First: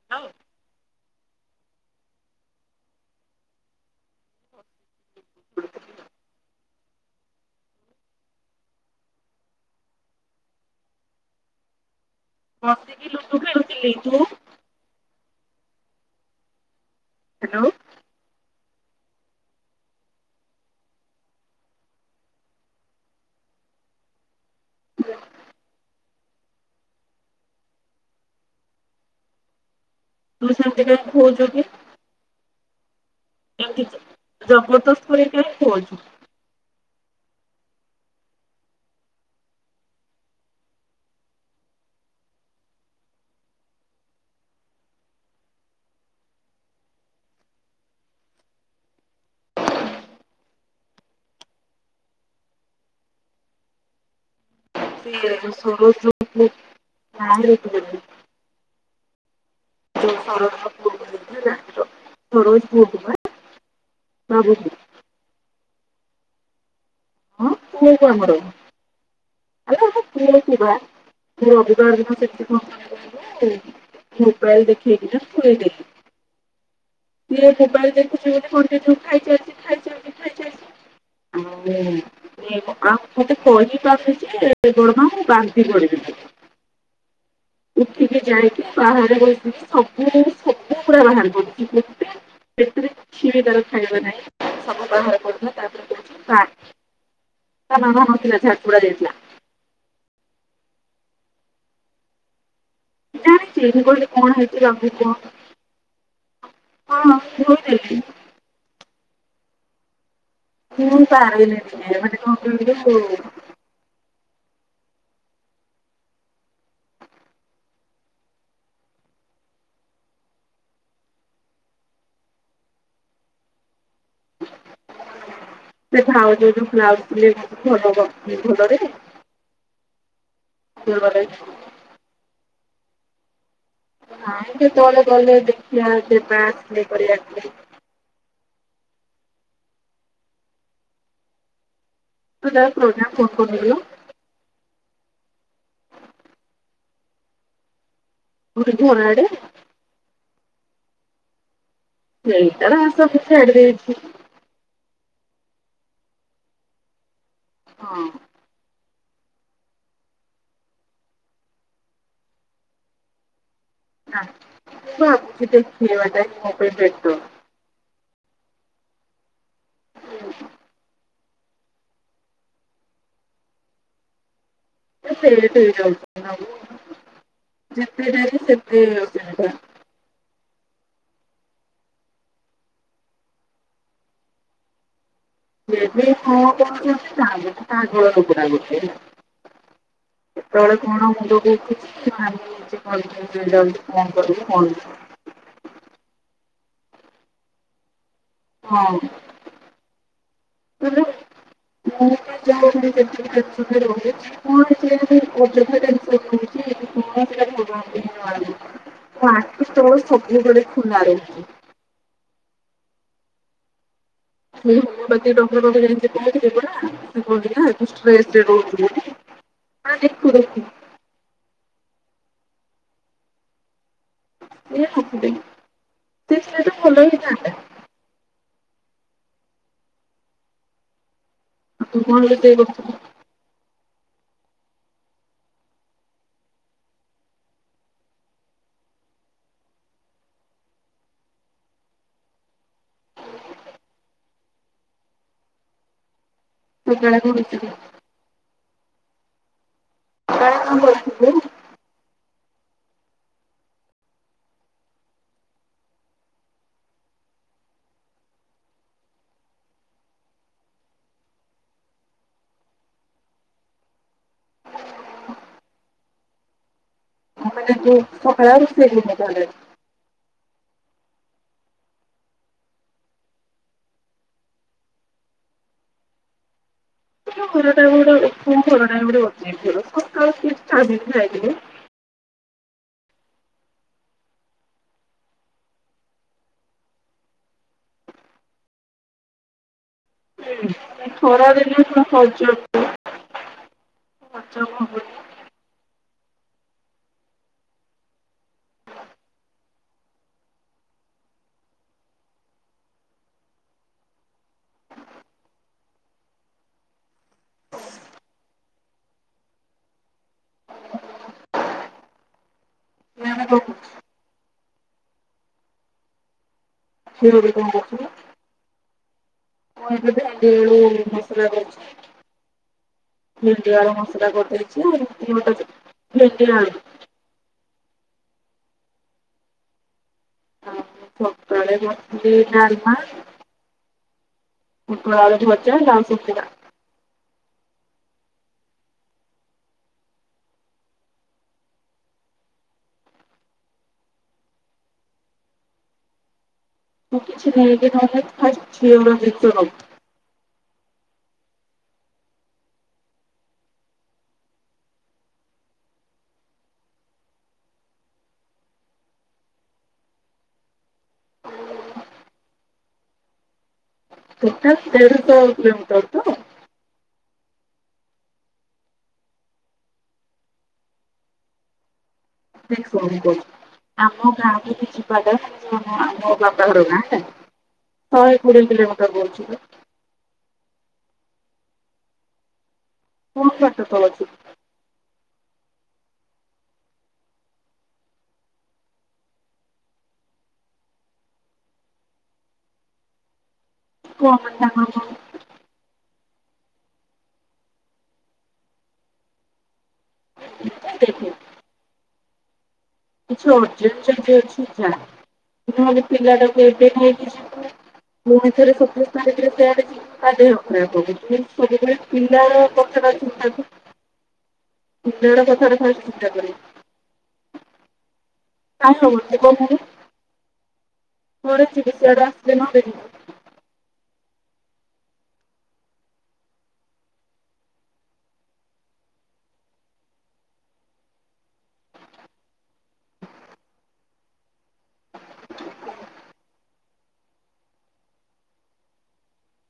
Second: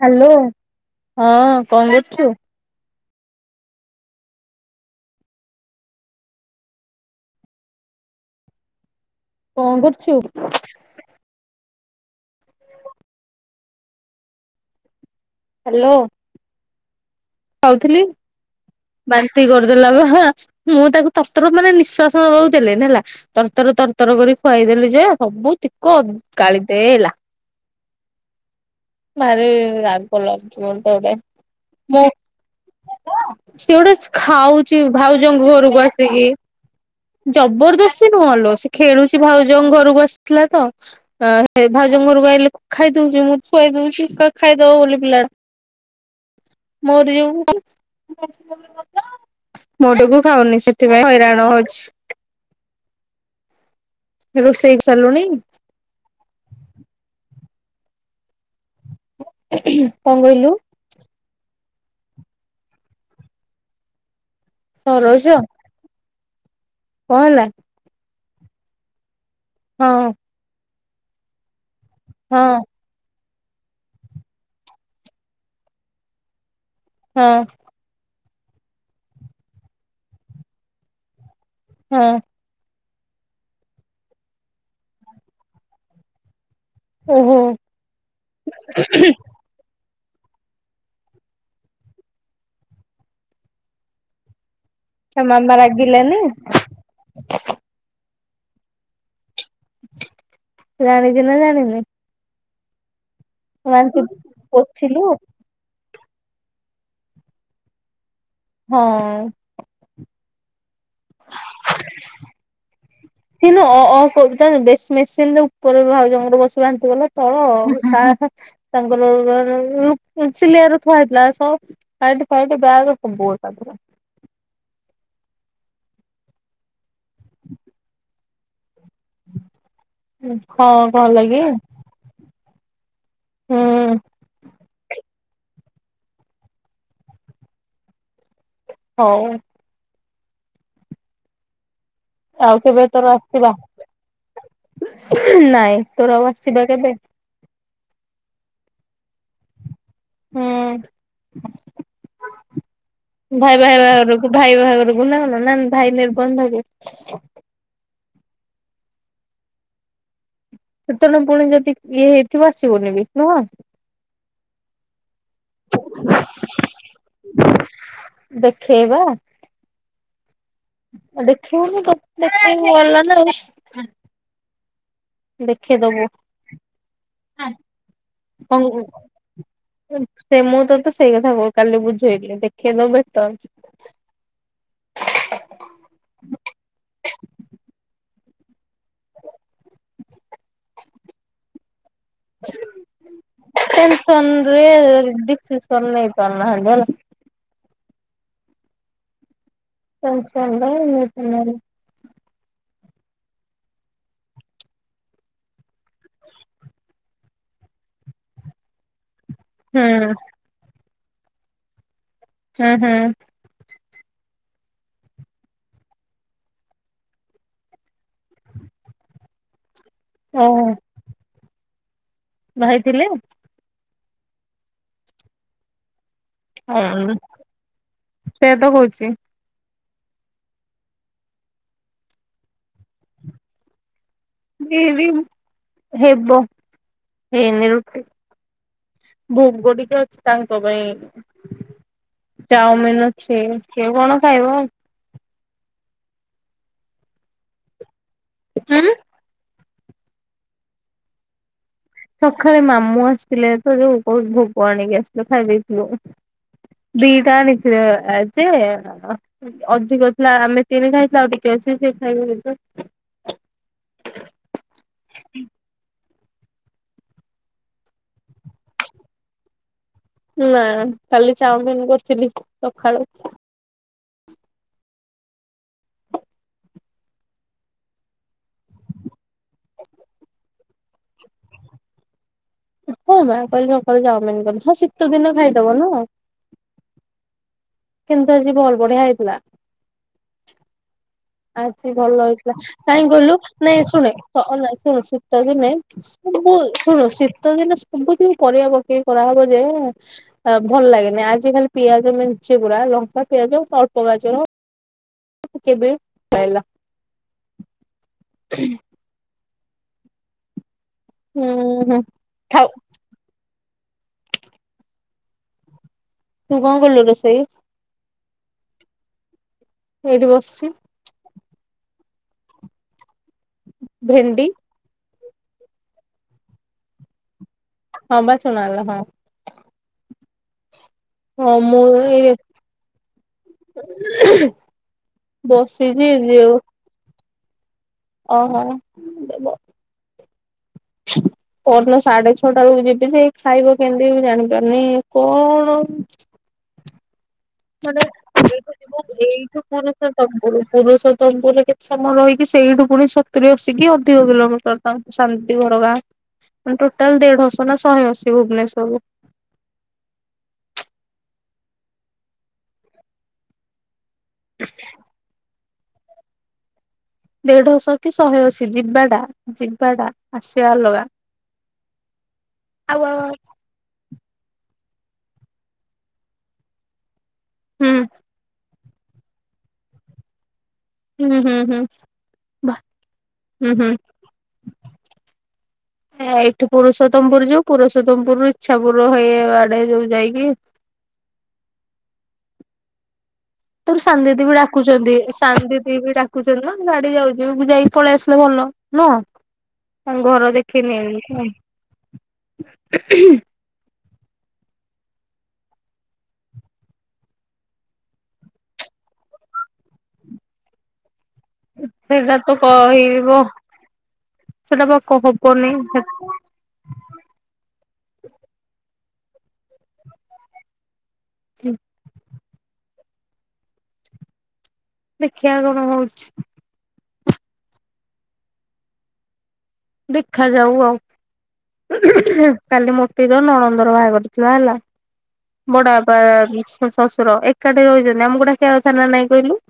Hello, ହଁ କଣ କରୁଛୁ? [unintelligible] କଣ କରୁଛୁ? ବସିକି ଲୁଡୁ ଖେଳୁଥିଲି। ତୁ? ହ୍ୟାଲୋ। ହ୍ୟାଲୋ ଖାଉଥିଲି। ବାନ୍ତି କରିଦେଲା ବା, ହା। ମୁଁ ତାକୁ ତରତର ମାନେ ନିଃଶ୍ବାସ ନବାକୁ ଦେଲିନି ହେଲା। ତରତର ତରତର କରି ଖୁଆଇଦେଲି ଯେ, ସବୁତିକ ଗାଳିଦେଲା। ଭାରି ରାଗ ତୁ ଲାଗୁଚି ସେମିତି କାଇଁ ମୋନ୍ତେଅଟେ। ଖୋଉଛୁ କି [unintelligible] ସେ ଗୋଟେ ଏମିତି ଖାଉଛି, ଜବରଦସ୍ତ କରି ଭାଉଜଙ୍କ କାଇଁ ଘରକୁ ଖୋଉଛୁ ଆସିକି। ଜବରଦସ୍ତି ନୁହଲୋ, ସେ ଖେଳୁଛି ଭାଉଜଙ୍କ ଘରକୁ ଆସିଥିଲା ତ। ଆ ହେ ଭାଉଜଙ୍କ ଘରୁକୁ ଆଇଲେ ଖାଇଦଉଛି, ମୁଁ ଖୁଆଇ ଦଉଛି, ଖାଇଦବ ବୋଲି ପିଲାଟା। ମୋରି ଯୋଗୁଁ ମୋ ଟୁକୁ ଖାଉନି, ସେଥିପାଇଁ ହଇରାଣ ହଉଛି। ରୋଷେଇ। ସାରିଲୁଣି [unintelligible] କାହାରିକୁ ଦେବିନି। କଣ କହିଲୁ? [unintelligible] ସରୋଜ ପୁଅ କୁ ବା ଭାବୁଛି। ସରୋଜ! କଣ ହେଲା? ହଁ ପୁଅକୁ ଆମର, ଆଲ ହଁ ଆମ ପୁଅକୁ ବା। ପୁଅକୁ ତ ଆଜିଠୁ ହଁ ସେତି [inaudible] ମୋବାଇଲ ଦେଖେଇକିନା ଖୁଏଇଦେଲିି। ହଁ ସିଏ ମୋବାଇଲ ଦେଖୁଛି, ବୋଲି ମମି ଠୁ ଖାଇ ଚାଲିଚି, ଖାଇ ଚାଲିଚି, ଖାଇ ଚାଲିଚି। ହଁ [inaudible] ଆ ମତେ କହିପାରୁନି ଯେ ହ ମୁଁ ଵାନ୍ତି କରି ଦେଇଚି। ଓହୋ। ଉଠକି ଯାଇକି ବାହାରେ ବସିଚି ତ। ମୁଁ ସବୁ ପୁରା ବାହାର କରିଦେଇଚି ପେଟରେ କିଛି ବି ତାର ଖାଇବା ନାହିଁ ସବୁ ବାହାରେ ମାମା ପଡ଼ିଥିଲା ତା ପରେ ରାଗିଲାନି ଖୁଆଉଚିପା ତା ମାମା ନଥିଲା ଝାରପଡ଼ା ଯାଇଥିଲା। ଜାଣିଛି ନା ଜାଣିନି? ଜାଣିଛି ମୁଁ ମାନସି କହିଲି କଣ ହେଇଛି ଜଲଦି ପୋଛିଲୁ କୁହ? ହଁ ହଁ ଥୋଇଦେଲି। ହଁ। ହୁଁ ପା ଆଇଲେ [inaudible] କଣ କହିଲୁ? ସେ ନୁହଁ ଅ ଅ କରୁଥିଲା ବେଶି ମେସିନରେ ଉପରେ ଭାଉଜଙ୍କର ବସି ବାନ୍ତି କଲା ତଳ ଅ ଅ ତାଙ୍କର ସିଲିଆର ଥୁଆ ହେଇଥିଲା ସ ପାଇଟି ଫାଇଟି ବ୍ୟାଗ୍ ସବୁ ଅଛି ତାଙ୍କର। ସେ ଭାଉଜ ଯୋଉ ବ୍ଲାଉଜ ସିଲେଇ କରୁଛି ଭଲ କରୁଛି ଭଲରେ। ହୁଁ କଣ କଣ ଭଲରେ ହେଲାକି? ହୁଁ ନାଇଁ କେତେବେଳେ ଗଲେ ଦେଖିଵା ସେ ପା ସିଲେଇ କରିବାକୁ। ହଉ। ଆଉ ତାର କେବେ ତୋର ପ୍ରୋଗ୍ରାମ ଫୋନ ଆସିବା କରୁନୁ କିଲୋ ନାଇଁ ତୋର ଆଉ ଆସିବା କେବେ? କୁଆଡେ ଘରଆଡେ। ହୁଁ। ସେଇଟା ସବୁ ଭାଇ ଭାଇ ଛାଡ଼ିଦେଇଛି। ବାହାଘରକୁ ଭାଇ ବାହାଘରକୁ ନା ଗଲ ନା ଭାଇ ନିର୍ବନ୍ଧକୁ। ହଁ। ସେତେବେଳେ ପୁଣି ଯଦି ଇଏ ହେଇଥିବ ଆସିବୁନି ବି ନୁହଁ। ହ ଅଛିିତ ଦେଖିବା [inaudible] ଦେଖେଇବା। ହୁ। ଆଉ ଦେଖିବୁନୁ ଦେଖୁ ଗଲା ନା ଆଉ ସେଠ ଦେଖେଇଦବୁ ହେଇଯାଉଛନ୍ତି ଆଉ ଯେତେ ନେଲେ ସେତେ [inaudible] ସେ ମୁଁ ତ ତ ସେଇ କଥା କ କାଲି ବୁଝେଇଲି ଦେଖେଇ ଦବୁ ବେଟର। ଯଦି ହଁ କୁହନ୍ତେ [inaudible] ଯେତେବେଳେ କଣ ମୁଣ୍ଡକୁ ଉଠୁଛି [inaudible] କଣ କରିବୁ କଣ ନାଇଁ। [inaudible] ତରଲନାଇଁ ତରାଲାହବ ହେଲା। ହଁ। [inaudible] ମୁଁ ପା ଯାଇଥିଲି ଦେଖିବାକୁ [inaudible] [inaudible] ମୋ ଅଫିସ ତ ସବୁ ବଳେ ଖୁଲା ରହିଛି। ହଁ ହଁ। [inaudible] ତୁ କହୁଥିଲୁ ନା ତୁ ଷ୍ଟ୍ରେସରେ ରହୁଥିଲୁ ହା ଦେଖୁ ଦେଖୁ। ଭାଇଥିଲେ। ଇଏ ଆସିବେନି। ହଁ ସେୟା ତ କହୁଛି। ତୁ କଣ ଦେଖେଇବାକୁ କହୁଥିଲୁ? ଯିବି ହେବ ହେଇନି ରୁପି। ଭୋଗ ଟିକେ ଅଛି ତାଙ୍କ ପାଇଁ। ଚାଉମିିନ ଅଛି ସିଏ କଣ ଖାଇବ? [unintelligible] [inaudible] [inaudible] ସଖାଳେ ମାମୁଁ ଆସିଥିଲେ ତ ଯଉ ବହୁତ ଭୋଗ ଆଣିକି ଆସିଲ ଖାଇଦେଇଥିଲୁ। [unintelligible] ଅଧିକ ଥିଲା ଆମେ ତିନି ଖାଇଥିଲୁ ଆଉ ଟିକେ ଅଛି ସେ ଖାଇବେ ବୋଧେ। ମାନେ ତୁ ସକାଳ [unintelligible] ନା କାଲି ଚାଓମିିନ୍ କରଥିଲି ସକାଳୁ। ଘରଟା ଗୋଟେ [inaudible] [inaudible] ପୋଟଳ ଚିପ୍ସ ଚାଓମିନ୍ ଖାଇଥିଲୁ। ହଁ ମା କହିଲେ ସକାଳ ଚାଓମିନ କର ହଁ ଶୀତ ଦିନ ଖାଇଦବ ନା? କିନ୍ତୁ ଆଜି ଭଲ ବଢିଆ ହେଇଥିଲା। ଖରା ଦିନେ ଆଜି ପୁରା ଭଲ ହେଇଥିଲା ହଜ କାଇଁ କହିଲୁ ନାଇଁ ଶୁଣେ ହଜମ [inaudible] ଶୁଣୁୁ। ହବନି ଶୀତ ଦିନେ ସବୁ ଶୁଣୁ ଶୀତ ଦିନେ ସବୁଥିବ ପରିବା ପକେଇ କରାହେବ ଯେ ଆ ଭଲ ଲାଗେନି ଆଜିିଖାଲି ପିଆଜ ମେଞ୍ଚେ ଗୁରା ଲଙ୍କା ପିଆଜ ଅଳ୍ପ ଗାଜର। କେବେ [inaudible] ପାଇଲା? ହୁଁ ହୁଁ ଥାଉ। ନା [inaudible] ତୁ କଣ କଲୁ? ରୋଷେଇ [inaudible] ମୁଁ ଏବେ ଏଇଠି ଭେଣ୍ଡି ବସିଛି ଆଳୁ ମସଲା କରିଛି ଭେଣ୍ଡି ଆଳୁ ମସଲା ଭେଣ୍ଡି କରିଦେଇ ସେ [inaudible] ଭେଣ୍ଡି ଆଳୁ। ହଁ ବା ଶୁଣାଗଲା ହଁ। ଆଉ ହଁ ସକାଳେ ମୁଁ ଏଇ କରିଥିଲି ଡାଲମା। ପୋଟଳ ଆଳୁ ଭଜା ଲାଉ ବସିଛି ସନ୍ତୁଳା। ଯୋଉ ଓହୋ ଦେବ। [inaudible] ପହରଦିନ ସାଢେ ଛଅ ଟା ବେଳକୁ ଯିବି ଯେ ଖାଇବ କେମିତି ବି ଜାଣିପାରୁନି କଣ। ତୁ କିଛି ନେ କି ମାନେ ନନେ ତୁ ଫାଷ୍ଟ ଝିଅର [inaudible] ନବୁ। ତମପୁର ପୁରୁଷତମପୁର କେତେ ସମୟ ରହିକି ସେଇଠୁ ପୁଣି ସତୁରି ଅସିକି ଅଧିକ କିଲୋମିଟର। ଶାନ୍ତି ଘର ଗାଁ ମାନେ ଟୋଟାଲ୍ ଦେଢଶହ ନା ଶହେଅଶୀ ଭୁବନେଶ୍ଵରରୁୁ। ଟୋଟାଲ୍ ଦେଢ଼ଶହ କିଲୋମିଟର ତ? ଦେଢଶହ କି ଶହେଅଶୀ ଯିବାଟା ଯିବାଟା ଆସିବା ଅଲଗା। [inaudible] ଆଉ ଶୁଣୁ [inaudible] ଆମ ଗାଁକୁ ଏଠି ଜିବାଟା ମାନେ ଆମ ବାପଘର ଗାଁ ହେଲା। ହୁଁ ଶହେକୋଡ଼ିଏ କିଲୋମିଟର ବଢୁଛି ପା। ହୁଁ ହୁଁ ହୁଁ ବାଃ କଣ ହୁଁ ବାଟ ହୁଁ। ତ ଅଛି [inaudible] ଏ ଏଇଠି ପୁରୁଷୋତମପୁର ଯୋଉ ପୁରୁଷୋତମପୁର ରୁ ଇଚ୍ଛା ପୁର ହେଇ ଆଡେ ଯୋଉ ଯାଇକି ତୋର ସାନ୍ କଣ ଦିଦି ମାନେ ବି ତାଙ୍କର ଡାକୁଛନ୍ତି ସାନ୍ ଦିଦି ବି ଡ଼ାକୁ ଡାକୁଛନ୍ତି ନା ଗାଡି ଯାଉଛି ମୁଁ ଯାଇକି ପଳେଇ ଆସିଲେ ଭଲ ନା। ତାଙ୍କ ଘର କଣ ଦେଖିନେଇ ଦେଖେ ବି। କିଛି ଅର୍ଜେଣ୍ଟ ଯଦି ଅଛି ଯା ନହେଲେ ପିଲାଟାକୁ ଏବେ ନେଇକି ଯିବୁ ପୁଣି ଥରେ ସତେଇଶ ତାରିଖରେ ସେଆଡେ ଯିବୁ ତା ଦେହ ଖରାପ ହବ। ଯେତେବେଳେ ସେଇଟା ତ ପିଲାର କଥାଟା କହିବ ଚିନ୍ତା ସେଟା ବା କଲୁ। କ ପିଲାର ହବନି କଥାଟା ଫାଷ୍ଟ ଚିନ୍ତା କରି କାଇଁ ହଉଛି କହୁନୁ ଘରେ ଚିଡି ସିଆଡୁ ଆସିଲେ ନହେଲେ ଯିବୁ। ଦେଖିଆ କଣ ହଉଛି। ଦେଖା ଯାଉ ଆଉ। କାଲି ମୋଟିର ନଣନ୍ଦର ବାହାଘର ଥିଲା ହେଲା। ବଡବାପା ଉଁ ଶ ଶଶୁର ଏକାଠେ ହୋଇଚନ୍ତି ଆମୁକୁ ଡାକିଆ କଥା ନା ନାଇଁ କହିଲେ।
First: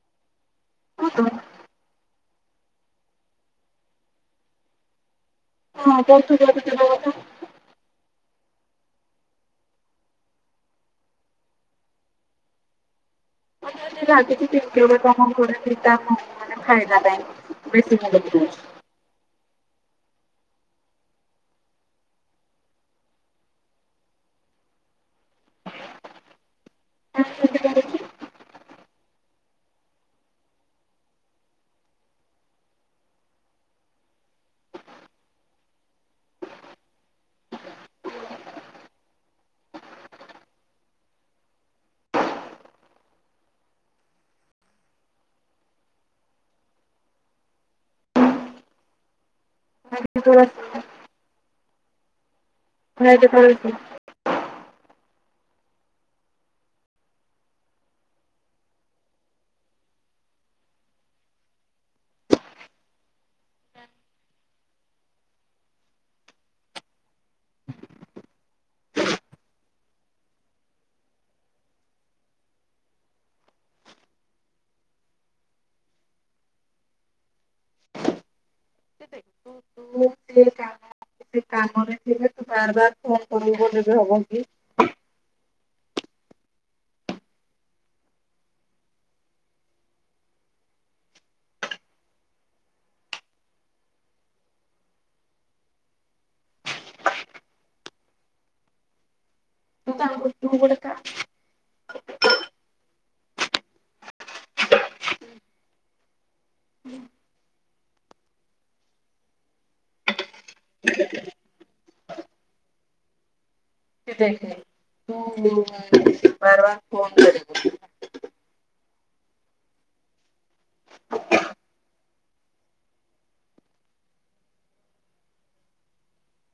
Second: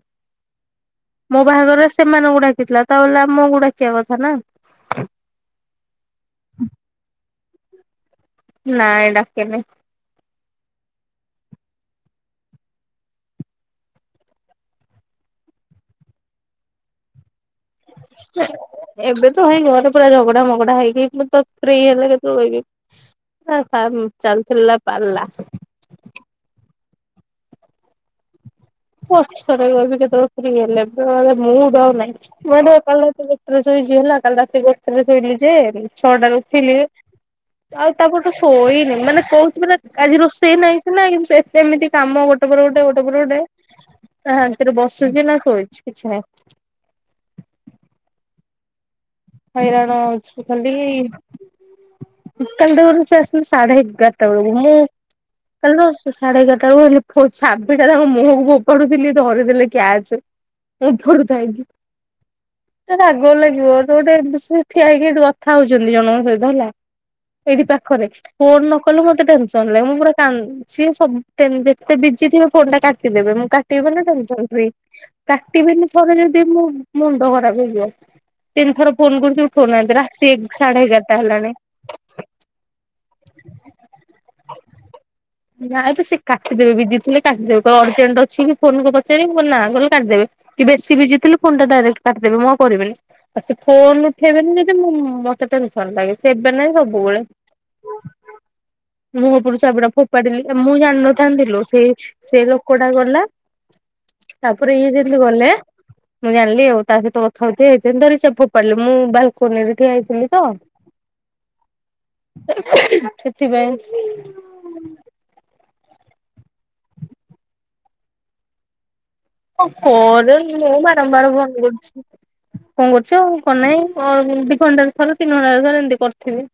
ହଁ ତ ମୋ ବାହାଘରରେ ସେମାନଙ୍କୁ ଡାକିଥିଲା ତା ବୋଲେ ଆମୁକୁ ଡାକିିଆ କଥା ନା। [inaudible] ହଁ ତାହେଲେ ତୁ ଯାହା ବି ଯିବା କଥା। ନାଇଁ ଡାକିନି। ସେ ରାଗିଚି କିଏ ଉଠେଇବ [unintelligible] ମାନେ ଖାଇବା ପାଇଁ ବେଶୀ ମୁଣ୍ଡ ବୁଲଉଛି। ଏବେ ତ ଭାଇ ଘରେ ପୁରା ଝଗଡା ମଗଡା ହେଇକି ମୁଁ ତ ଫ୍ରି ହେଲେ କେତେବେଳେ କି? ଆଉ [unintelligible] ଚାଲଥିଲା ପାଲା। [unintelligible] ପଛରେ କହିବି କେତେବେଳେ ଫ୍ରି ହେଲେ ଏବେ ଆଉ ମୁଡ୍ ଆଉ ନାହିଁ। ମୁଁ କାଲି ଏକାବେଳେ ରାତି ଗୋଟେରେ ଶୋଇଛି ହେଲା କାଲି ରାତି ଗୋଟେରେ ଶୋଇଲି ଯେ ଉଁ ଛଅଟାରେ ଉଠିଲି। ଆଉ ତାପରଠୁ ଶୋଇନି ମାନେ କହୁଚି ମାନେ ଆଜି ରୋଷେଇ ନାଇଁ ସିନା କିନ୍ତୁ ଶୋଏ କେମିତି କାମ ଗୋଟେ ପରେ ଗୋଟେ ଗୋଟେ ପରେ ଗୋଟେ ନା ଶାନ୍ତିରେ ବସୁଚି ନା ଶୋଇଛି କିଛି ନାଇଁ। ହଇରାଣ ହଉଛୁ ଖାଲି। [unintelligible] ସେ ଆସିଲେ ସାଢେ ଏଗାରଟା ବେଳୁକୁ ମୁଁ କାରଣ ମୁଁ ସାଢେ ଏଗାରଟା ବେଳୁକୁ [unintelligible] ଛାବିଟା ତାଙ୍କ ମୁହଁକୁ ଫୋପାଡୁଥିଲି ଧରିଦେଲେ କ୍ୟାଚେ। ଏପଟୁ ଥାଇକି ଏ ରାଗ ଲାଗିବ। କୋଉଠେ ମିଶିକି ଠିଆ ହେଇକି ଏଠି କଥା ହଉଛନ୍ତି ଜଣଙ୍କ ସହିତ ହେଲା। ଏଇଠି ପାଖରେ ଫୋନ୍ ନ କଲୁ ମତେ ଟେନସନ୍ ଲାଗେ ମୁଁ ପୁରା କାନ୍ଦ୍ ସିଏ ସମ୍ ପେନ୍ ଯେତେ ବିଜି ଥିବେ ଫୋନଟା କାଟିଦେବେ ମୁଁ କାଟିବି ମାନେ [unintelligible] କାଟିବେନି ଥରେ ଯଦି ମୋ ମୁଣ୍ଡ ଖରାପ ହେଇଯିବ। ତିନ ଥର ଫୋନ କରୁଚି ଉଠଉନାହାନ୍ତି ନା ଠିକ୍ ସାଢେ ଏଗାର୍ ସେ କାମରେ ଥିବେ ତୁ ବାର୍ ବାର୍ ଫୋନ୍ କରିବୁ ବୋଲି ବି ହବ କି। ନାଇଁ ବେ ସିଏ କାଠିଦେବେ ବିଜି ଥିଲେ କାଟିଦେବେ କଁ ଅର୍ଜେଣ୍ଡ୍ ଅଛି କି ଫୋନ୍ ନଗେଇ ପଚାରିବେ ମୁଁ [unintelligible] ନା କଇଲେ କାଟିଦେବେ। କି ବେଶୀ ବିଜି ଥିଲେ ଫୋନଟା ଡାଇରେକ୍ଟ କାଟିଦେବେ ମୁଁ ଆଉ କରିବିନି। ଆଉ ସେ ଫୋନ ଉଠେଇବେନି ଯଦି ମୁଁ ମତେ ଟେନସନ୍ ଲାଗେ ସେ ଏବେ ନାଇଁ ସବୁବେଳେ। ମୋ ଓପୁରୁ ଚାବିଟା ତୁ ଫୋପ୍ ତାଙ୍କୁ ପାଡିଲେ ତୁ ଏ ଗୋଟେ ମୁଁ କାମ ଜାଣିନଥାନ୍ତି ଲୋ ସେଇ ସେଇ ଲୋକଟା ଗଲା ତାପରେ ଇଏ ଯେତେଲେ ଗଲେ ମୁଁ ଜାଣିଲି ଆଉ ତା ସହିତ କଥା ହଉଥିବେ ଯେନ୍ତି ଧରି ସେ ଫୋପାଡିଲେ ମୁଁ ବାଲକୁନିରେ ଠିଆ ହେଇଥିଲି ତ ହ ସେଥିପାଇଁ ଏ ଦେଖେ ତୁ ଉଁ ବାରବାର୍ ଫୋନ୍ କରିବୁନୁ। କଁ କରେ ମୁଁ ବାରମ୍ବାର ଫୋନ୍ କରୁଛି। କଁ କରୁଛ କଁ ନାଇଁ ଅ ଦି ଘଣ୍ଟାରେ ଥରେ ତିନି ଘଣ୍ଟାରେ ଥରେ ଏନ୍ତି କରୁଥିବି।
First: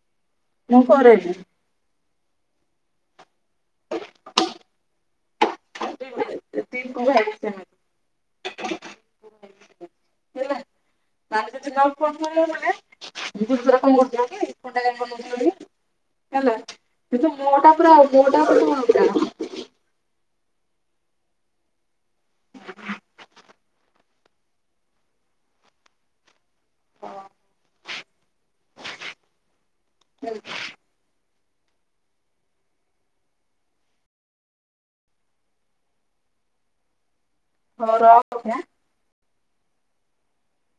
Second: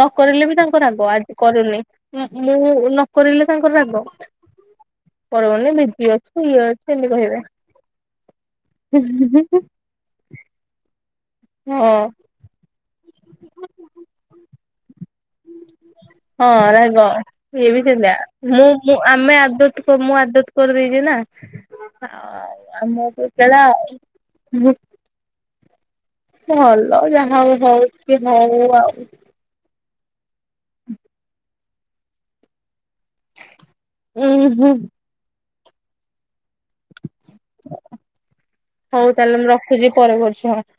ନକରିଲେ ବି ତାଙ୍କ ମୁଁ ରାଗ କରେନି ଆଜି କରୁନି। ମୁଁ ମୁଁ ନକରିଲେ ତାଙ୍କର ରାଗ କହିଲନି ବିଜି ଅ ଛି ଇଏ ଅଛ ଦିପୁ ଇନ୍ତି ଭାଇ ବି କହିବେ। ସେମିତି ଦିନେ ହଁ। ଆଉ ଫୋନ୍ କଲିନି ମୁଁ ବି ଆଜି ଦିନ ସାରା କଁ କରୁଥିଲୁ କି ଫୋନଟା କାଇଁ କରୁନଥୁଲୁ। ହଁ ରାଗ ମୋ ଟା ଇଏ ବି ପୁରା ସେନ୍ତିଆ ମୋ ଟା ମୁଁ ମୁଁ ଆମେ ଆଦତ୍ ତ ମୁଁ ଆଦତ୍ କରିଦେଇଚି ନା। ଆଉ ଆମ ଓପୁରୁ [unintelligible] ମୁଁ ଭଲ ଯାହା ହଉ ହଉ କି ହଉ ଆଉ। ଉଁ ହୁଁ। ପୁରା ହଉ ତାହେଲେ ମୁଁ ରଖୁଚି ପରେ କରୁଛି ହଁ।